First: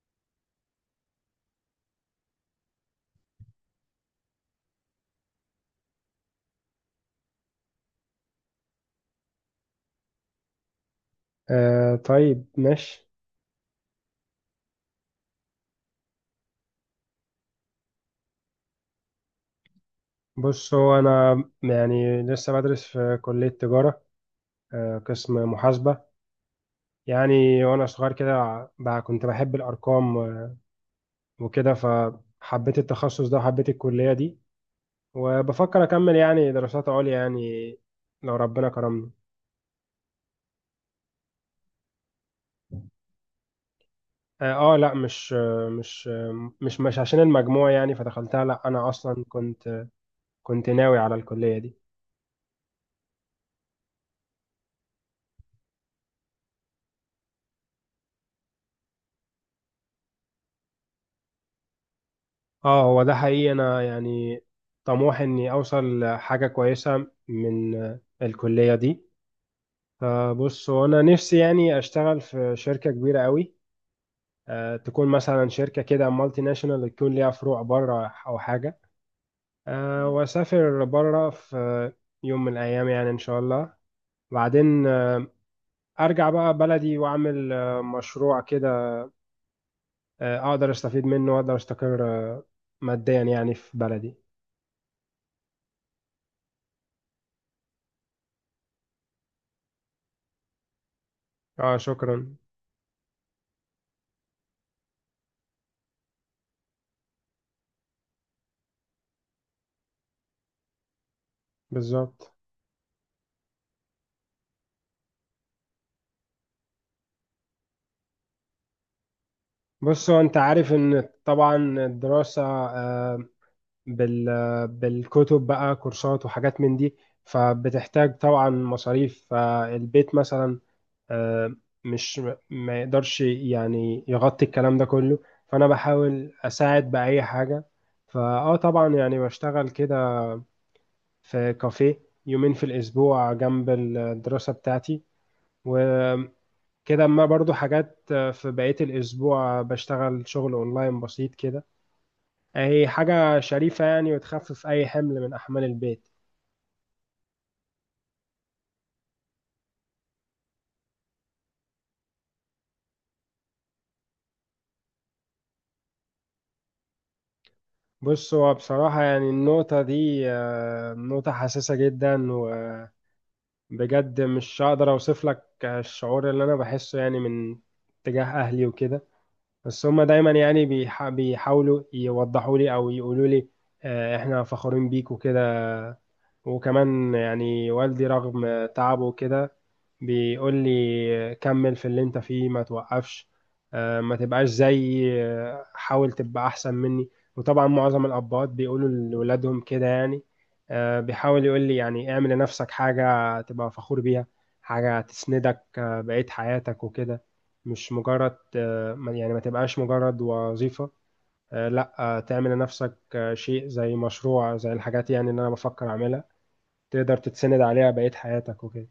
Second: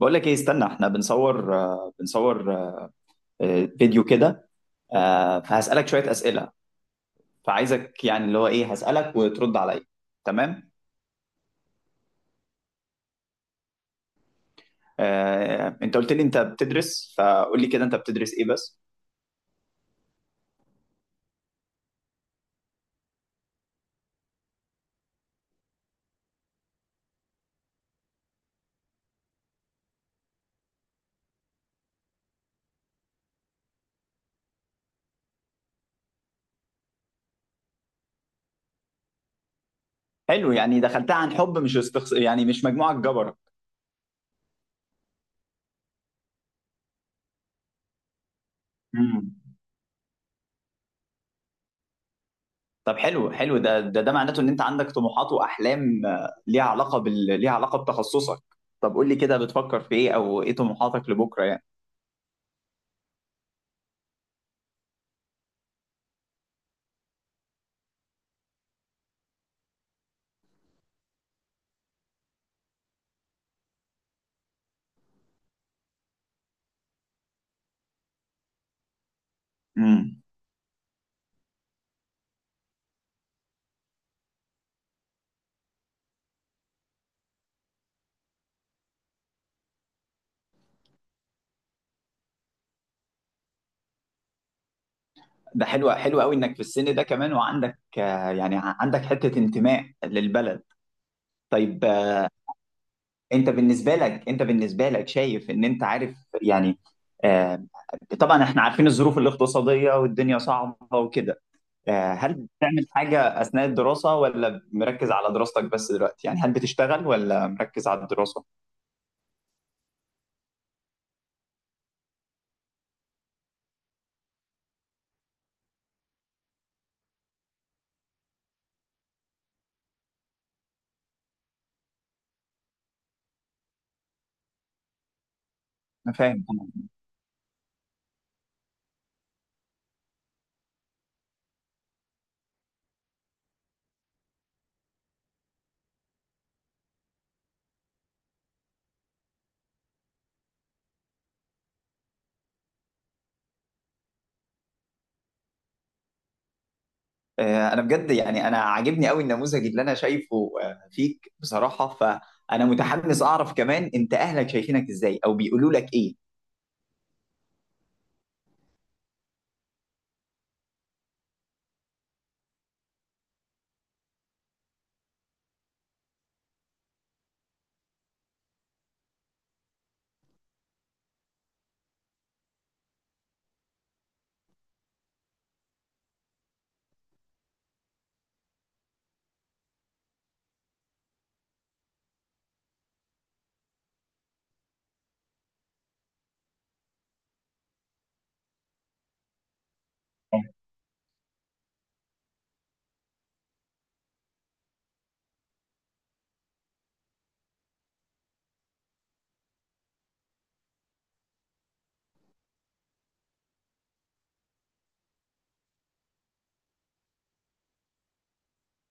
بقول لك ايه، استنى. احنا بنصور فيديو كده. فهسألك شوية أسئلة. فعايزك، يعني اللي هو ايه، هسألك وترد عليا. تمام. آه، طيب ماشي. انت قلت لي انت بتدرس، فقول لي كده انت بتدرس ايه بس. بص هو أنا، يعني لسه بدرس في كلية تجارة، قسم محاسبة. يعني وأنا صغير كده بقى كنت بحب الأرقام وكده، فحبيت التخصص ده وحبيت الكلية دي، وبفكر أكمل يعني دراسات عليا، يعني لو ربنا كرمني. حلو، يعني دخلتها عن حب، مش استخص... يعني مش مجموعة جبرة. لأ، مش مش عشان المجموع يعني فدخلتها. لأ أنا أصلا مم. كنت ناوي على الكلية دي. طب حلو حلو، ده معناته ان انت عندك طموحات واحلام ليها علاقة ليها علاقة بتخصصك. طب قول لي كده، بتفكر في ايه، او ايه طموحاتك لبكرة يعني؟ اه، هو ده حقيقي. انا يعني طموحي اني اوصل لحاجه كويسه من الكليه دي. فبص هو انا نفسي يعني اشتغل في شركه كبيره قوي، أه تكون مثلا شركه كده مالتي ناشونال، تكون ليها فروع بره او حاجه، أه مم. واسافر بره في يوم من الايام، يعني ان شاء الله. بعدين ارجع بقى بلدي واعمل مشروع كده، اقدر استفيد منه واقدر استقر ماديا يعني في بلدي. ده حلو، حلو قوي انك في السن ده كمان، وعندك يعني عندك حتة انتماء للبلد. اه، طيب. شكرا. انت بالنسبة لك شايف ان انت عارف، يعني آه، طبعا احنا عارفين الظروف الاقتصادية والدنيا صعبة وكده. بالظبط. هل بتعمل حاجة اثناء الدراسة، ولا مركز على دراستك بس دلوقتي؟ يعني هل بتشتغل ولا مركز على الدراسة؟ بص هو انت عارف ان طبعا الدراسة آه، بالكتب بقى كورسات وحاجات من دي، فبتحتاج طبعا مصاريف. فالبيت مثلا آه، مش ما يقدرش يعني يغطي الكلام ده كله، فانا انا بحاول فاهم. اساعد بأي حاجة. فاه طبعا يعني بشتغل كده في كافيه يومين في الاسبوع جنب الدراسة بتاعتي وكده. اما برضو حاجات في بقية الاسبوع بشتغل شغل اونلاين بسيط كده. هي حاجة شريفة يعني، وتخفف أي حمل من أحمال البيت. انا بجد يعني انا عاجبني قوي النموذج اللي انا شايفه فيك بصراحه، فانا متحمس اعرف كمان انت اهلك شايفينك ازاي او بيقولوا لك ايه. بص هو بصراحة يعني النقطة دي نقطة حساسة جدا، وبجد مش هقدر أوصف لك الشعور اللي أنا بحسه يعني من تجاه أهلي وكده. بس هما دايما يعني بيحاولوا يوضحوا لي أو يقولوا لي إحنا فخورين بيك وكده. وكمان يعني والدي رغم تعبه كده بيقول لي كمل في اللي انت فيه ما توقفش، ما تبقاش زي حاول تبقى احسن مني. وطبعا معظم الاباء بيقولوا لولادهم كده يعني، بيحاول يقول لي يعني اعمل لنفسك حاجة تبقى فخور بيها، حاجة تسندك بقية حياتك وكده. مش مجرد يعني ما تبقاش مجرد وظيفة، لا تعمل لنفسك شيء زي مشروع زي الحاجات يعني اللي انا بفكر اعملها، تقدر تتسند عليها بقية حياتك وكده.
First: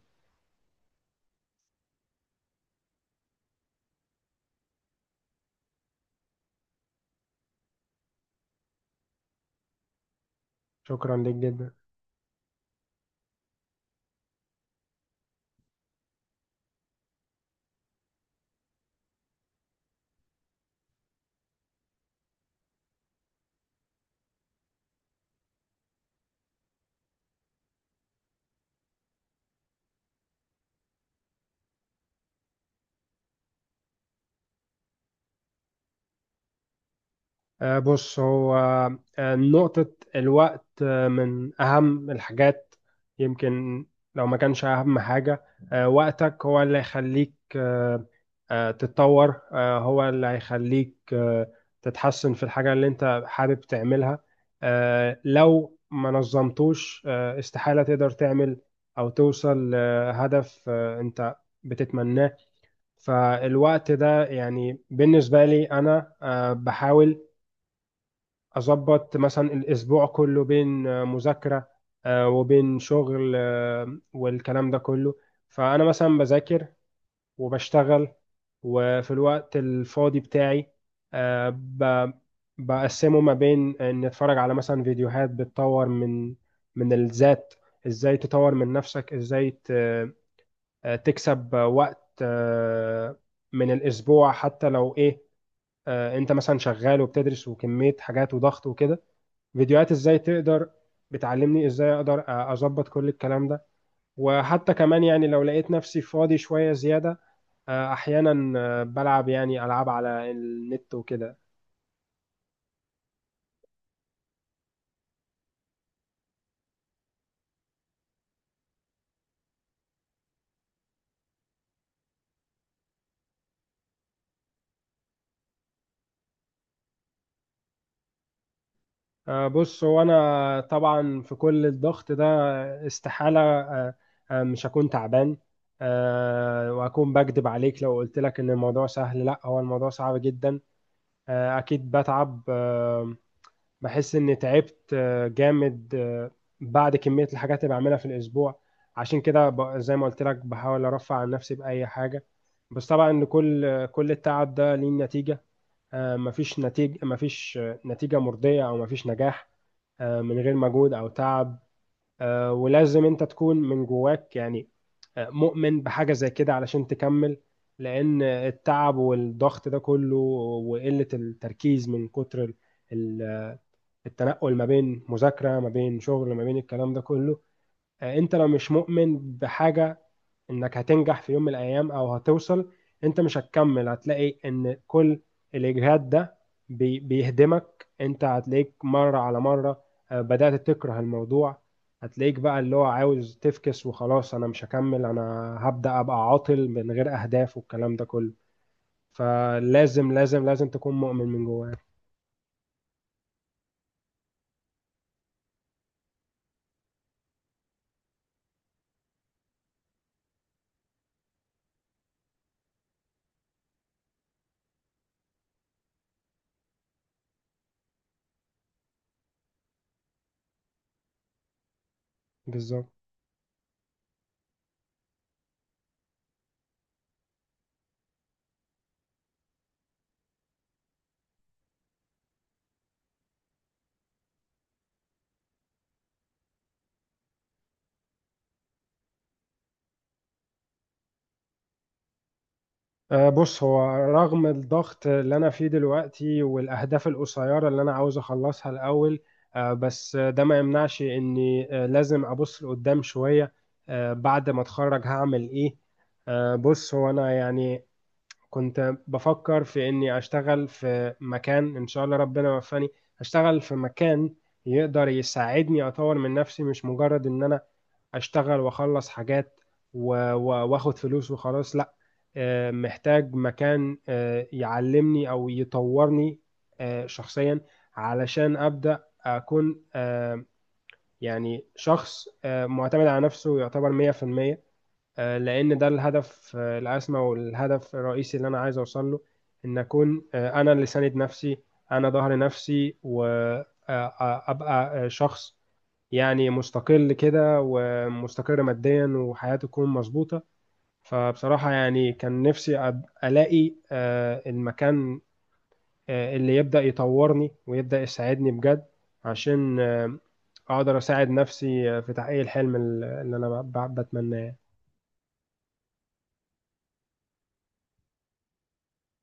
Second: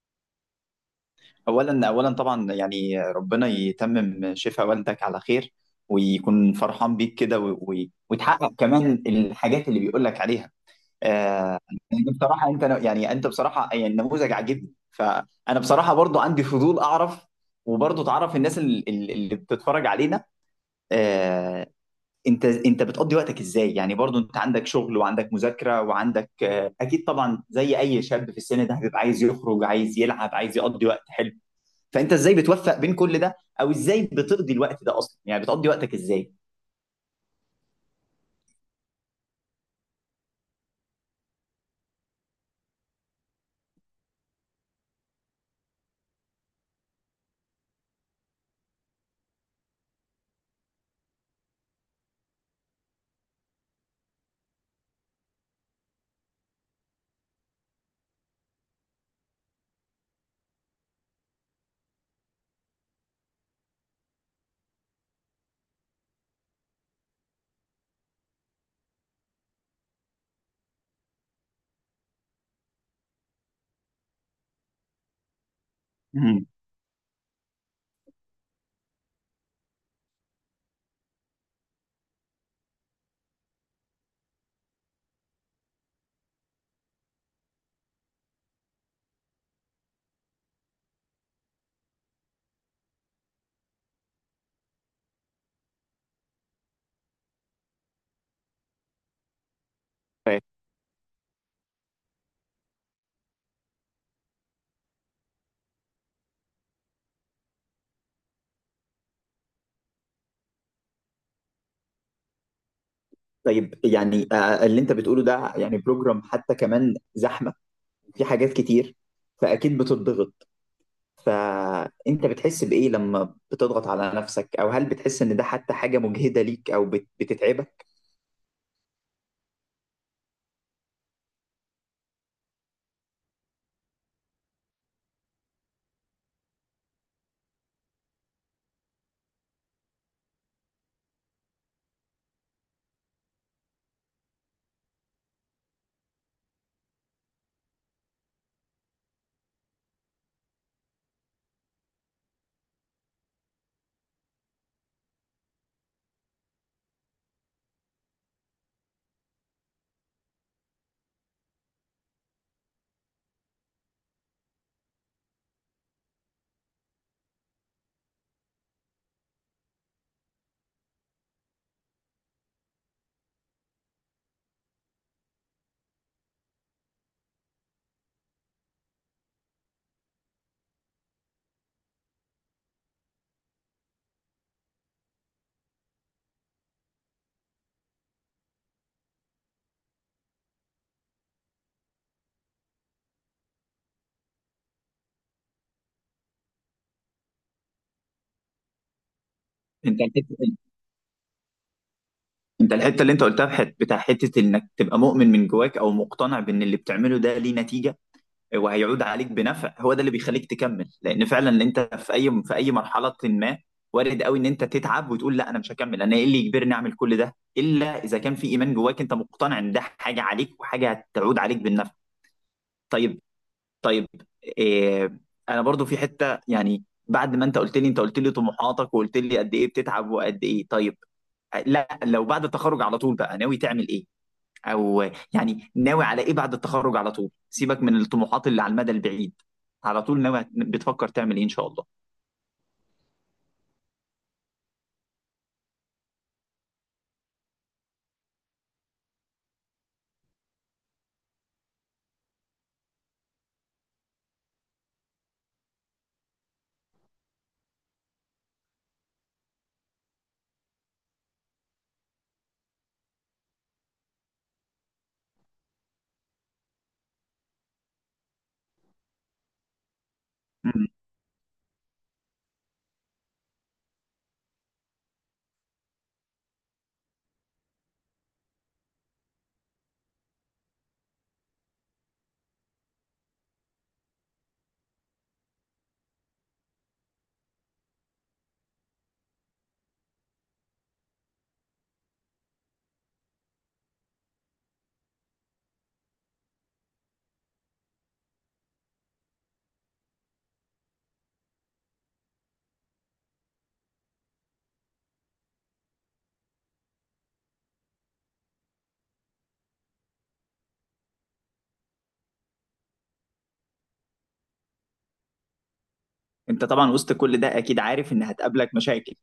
اولا طبعا يعني ربنا يتمم شفاء والدك على خير، ويكون فرحان بيك كده، وتحقق كمان الحاجات اللي بيقول لك عليها. شكرا ليك آه، جدا. يعني بصراحه انت، يعني انت بصراحه، يعني النموذج عاجبني، فانا بصراحه برضو عندي فضول اعرف. وبرضو تعرف الناس اللي بتتفرج علينا. آه، انت بتقضي وقتك ازاي، يعني برضو انت عندك شغل، وعندك مذاكره، وعندك اكيد طبعا زي اي شاب في السن ده هتبقى عايز يخرج، عايز يلعب، عايز يقضي وقت حلو. فانت ازاي بتوفق بين كل ده، او ازاي بتقضي الوقت ده اصلا؟ يعني بتقضي وقتك ازاي؟ بص هو نقطة الوقت من أهم الحاجات، يمكن لو ما كانش أهم حاجة. وقتك هو اللي هيخليك تتطور، هو اللي هيخليك تتحسن في الحاجة اللي أنت حابب تعملها. لو ما نظمتوش استحالة تقدر تعمل أو توصل لهدف أنت بتتمناه. فالوقت ده يعني بالنسبة لي أنا بحاول أظبط مثلا الأسبوع كله بين مذاكرة وبين شغل والكلام ده كله. فأنا مثلا مم. بذاكر وبشتغل، وفي الوقت الفاضي بتاعي آه، ب- بقسمه ما بين إن أتفرج على مثلا فيديوهات بتطور من من الذات، إزاي تطور من نفسك، إزاي ت- آه، تكسب وقت من الاسبوع، حتى لو ايه، انت مثلا شغال وبتدرس وكمية حاجات وضغط وكده، فيديوهات ازاي طيب. تقدر بتعلمني ازاي اقدر اظبط كل الكلام ده. وحتى كمان يعني لو لقيت نفسي فاضي شوية زيادة احيانا بلعب يعني العاب على النت وكده. طيب، يعني اللي انت بتقوله ده يعني بروجرام حتى كمان زحمه، في حاجات كتير، فاكيد بتضغط. فانت بتحس بايه لما بتضغط على نفسك، او هل بتحس ان ده حتى حاجه مجهده ليك، او بتتعبك؟ بص هو انا طبعا في كل الضغط ده استحالة مش هكون تعبان. وهكون بكذب عليك لو قلت لك ان الموضوع سهل، لا هو الموضوع صعب جدا. اكيد بتعب بحس اني تعبت جامد بعد كمية الحاجات اللي بعملها في الاسبوع. عشان كده زي ما قلت لك بحاول ارفع عن نفسي بأي حاجة. بس طبعا إن كل التعب ده ليه نتيجة. مفيش نتيجة، مفيش نتيجة مرضية أو مفيش نجاح من غير مجهود أو تعب. ولازم أنت تكون من جواك يعني مؤمن بحاجة زي كده علشان تكمل. لأن التعب والضغط ده كله وقلة التركيز من كتر ال- التنقل ما بين مذاكرة ما بين شغل ما بين الكلام ده كله، أنت لو مش مؤمن بحاجة انك هتنجح في يوم من الايام او هتوصل، انت مش هتكمل. هتلاقي ان كل الاجهاد ده بيهدمك. انت هتلاقيك مرة على مرة بدأت تكره الموضوع. هتلاقيك بقى اللي هو عاوز تفكس وخلاص، انا مش هكمل، انا هبدأ ابقى عاطل من غير اهداف والكلام ده كله. انت فلازم لازم لازم تكون مؤمن من جواك. انت الحته اللي انت قلتها في بتاع حته، انك تبقى مؤمن من جواك او مقتنع بان اللي بتعمله ده ليه نتيجه وهيعود عليك بنفع، هو ده اللي بيخليك تكمل. لان فعلا اللي انت في اي مرحله ما، وارد قوي ان انت تتعب وتقول لا، انا مش هكمل، انا ايه اللي يجبرني اعمل كل ده، الا اذا كان في ايمان جواك انت مقتنع ان ده حاجه عليك وحاجه هتعود عليك بالنفع. بالظبط. طيب. طيب. إيه، انا برضو في حته، يعني بعد ما انت قلت لي، انت قلت لي طموحاتك وقلت لي قد ايه بتتعب وقد ايه. طيب، لا، لو بعد التخرج على طول بقى ناوي تعمل ايه؟ او يعني ناوي على ايه بعد التخرج على طول، سيبك من الطموحات اللي على المدى البعيد. على طول ناوي بتفكر تعمل ايه ان شاء الله؟ أه، بص هو رغم الضغط اللي أنا فيه دلوقتي والأهداف القصيرة اللي أنا عاوز أخلصها الأول، أه بس ده ما يمنعش إني أه لازم أبص لقدام شوية. أه بعد ما أتخرج هعمل إيه؟ أه بص هو أنا يعني كنت بفكر في إني أشتغل في مكان إن شاء الله ربنا يوفقني، أشتغل في مكان يقدر يساعدني أطور من نفسي، مش مجرد إن أنا اشتغل واخلص حاجات مم. واخد فلوس وخلاص، لا. محتاج مكان يعلمني او يطورني شخصيا، علشان ابدا اكون يعني شخص معتمد على نفسه يعتبر 100%. لان ده الهدف الاسمى والهدف الرئيسي اللي انا عايز اوصل له، ان اكون انا اللي ساند نفسي، انا ظهر نفسي وابقى شخص يعني مستقل كده ومستقر ماديا وحياته تكون مظبوطة. فبصراحة يعني كان نفسي ألاقي المكان اللي يبدأ يطورني ويبدأ يساعدني بجد، عشان أقدر أساعد نفسي في تحقيق الحلم اللي أنا بتمناه. انت طبعا وسط كل ده اكيد عارف ان هتقابلك مشاكل.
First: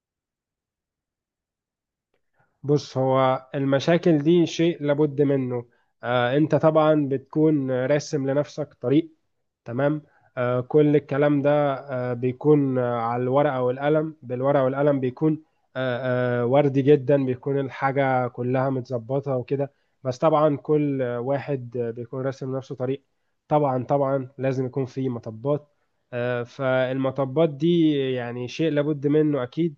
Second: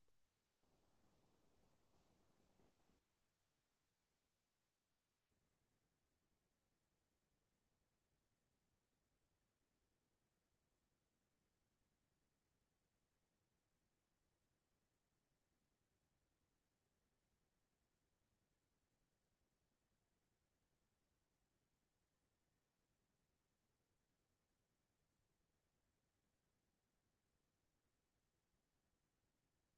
بص هو المشاكل دي شيء لابد منه. أنت طبعا بتكون راسم لنفسك طريق، تمام، كل الكلام ده بيكون على الورقة والقلم. بالورقة والقلم بيكون وردي جدا، بيكون الحاجة كلها متظبطة وكده. بس طبعا كل واحد بيكون راسم نفسه طريق، طبعا طبعا لازم يكون في مطبات. فالمطبات دي يعني شيء لابد منه أكيد.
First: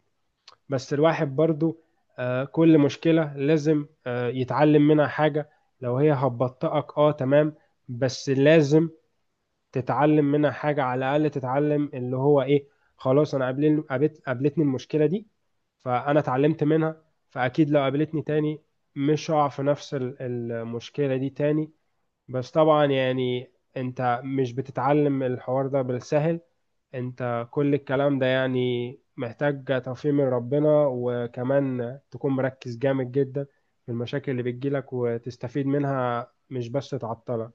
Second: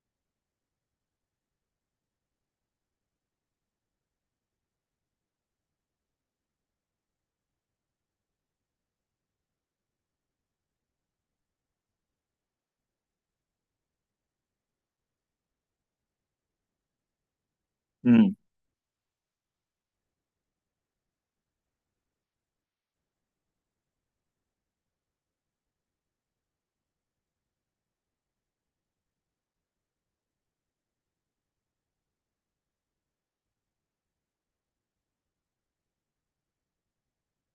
بس الواحد برضو كل مشكلة لازم يتعلم منها حاجة. لو هي هتبطئك، اه تمام، بس لازم تتعلم منها حاجة على الأقل. تتعلم اللي هو إيه، خلاص أنا قابلتني المشكلة دي، فأنا اتعلمت منها، فأكيد لو قابلتني مم. تاني مش هقع في نفس المشكلة دي تاني. بس طبعا يعني أنت مش بتتعلم الحوار ده بالسهل. أنت كل الكلام ده يعني محتاج توفيق من ربنا، وكمان تكون مركز جامد جدا في المشاكل اللي بتجيلك وتستفيد منها مش بس تعطلك.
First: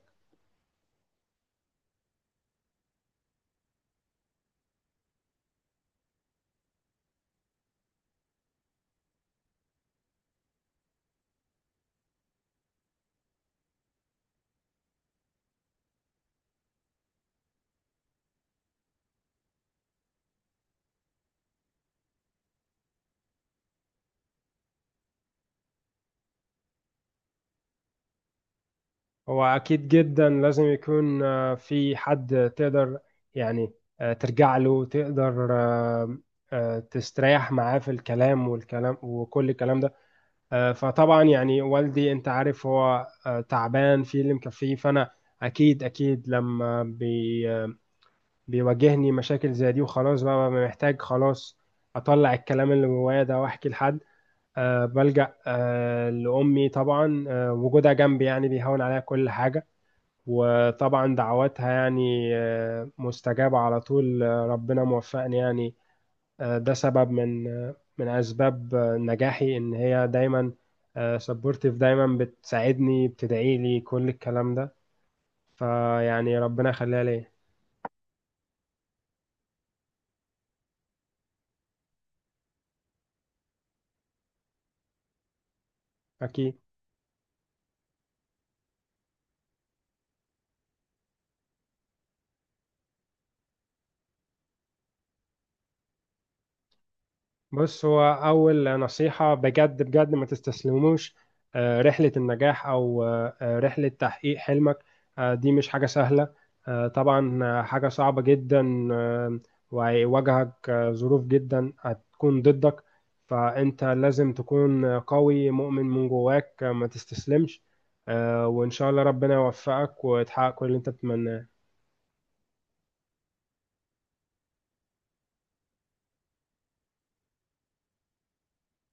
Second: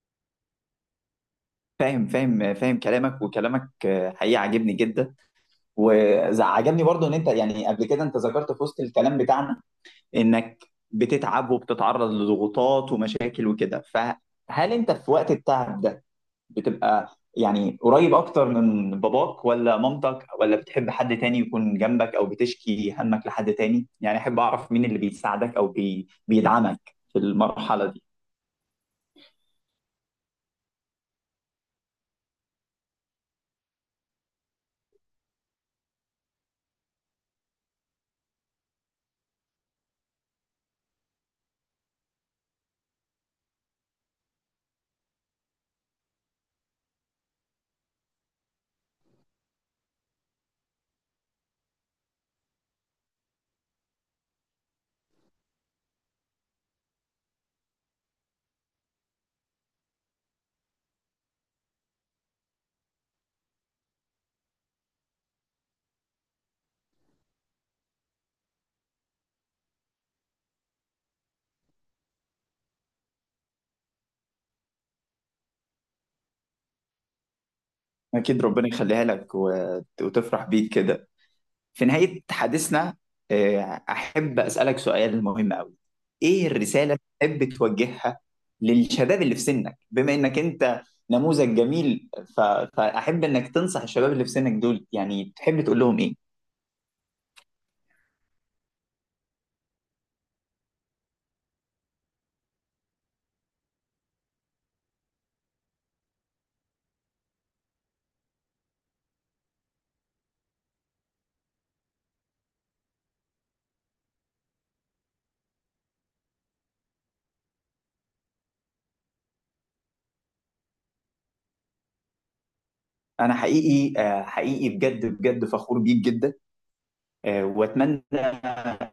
فاهم فاهم فاهم كلامك، وكلامك حقيقي عاجبني جدا. وعجبني برضو ان انت، يعني قبل كده انت ذكرت في وسط الكلام بتاعنا انك بتتعب وبتتعرض لضغوطات ومشاكل وكده، فهل انت في وقت التعب ده بتبقى يعني قريب اكتر من باباك ولا مامتك، ولا بتحب حد تاني يكون جنبك، او بتشكي همك لحد تاني؟ يعني احب اعرف مين اللي بيساعدك او بيدعمك في المرحلة دي. هو أكيد جدا لازم يكون في حد تقدر يعني ترجع له، تقدر تستريح معاه في الكلام والكلام وكل الكلام ده. فطبعا يعني والدي أنت عارف هو تعبان في اللي مكفيه. فأنا أكيد أكيد لما بي آه، بيواجهني مشاكل زي دي وخلاص بقى ببقى محتاج خلاص أطلع الكلام اللي جوايا ده وأحكي لحد. بلجأ لأمي طبعا. وجودها جنبي يعني بيهون عليها كل حاجة، وطبعا دعواتها يعني مستجابة على طول. ربنا موفقني يعني. ده سبب من من أسباب نجاحي، إن هي دايما سبورتيف، دايما بتساعدني بتدعي لي كل الكلام ده، فيعني ربنا يخليها ليا. اكيد ربنا يخليها لك وتفرح بيك كده. في نهاية حديثنا، آه، احب اسألك سؤال مهم قوي. ايه أكيد. الرسالة اللي تحب توجهها للشباب اللي في سنك، بما انك انت نموذج جميل؟ ف... فاحب انك تنصح الشباب اللي في سنك دول، يعني تحب تقول لهم ايه؟ بص هو أول نصيحة بجد بجد ما تستسلموش. رحلة النجاح أو رحلة تحقيق حلمك دي مش حاجة سهلة، طبعا حاجة صعبة جدا، وهيواجهك ظروف جدا هتكون ضدك. فأنت لازم تكون قوي، مؤمن من جواك، ما تستسلمش، وإن شاء الله ربنا يوفقك وتحقق كل اللي أنت بتتمناه. انا حقيقي حقيقي بجد بجد فخور بيك جدا. واتمنى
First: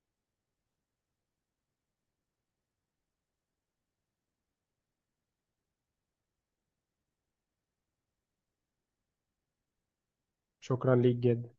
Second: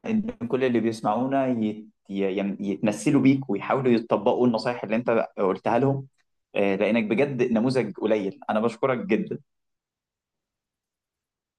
ان كل اللي بيسمعونا يتمثلوا بيك ويحاولوا يطبقوا النصايح اللي انت قلتها لهم، لانك بجد نموذج قليل. انا بشكرك جدا. شكرا ليك جدا.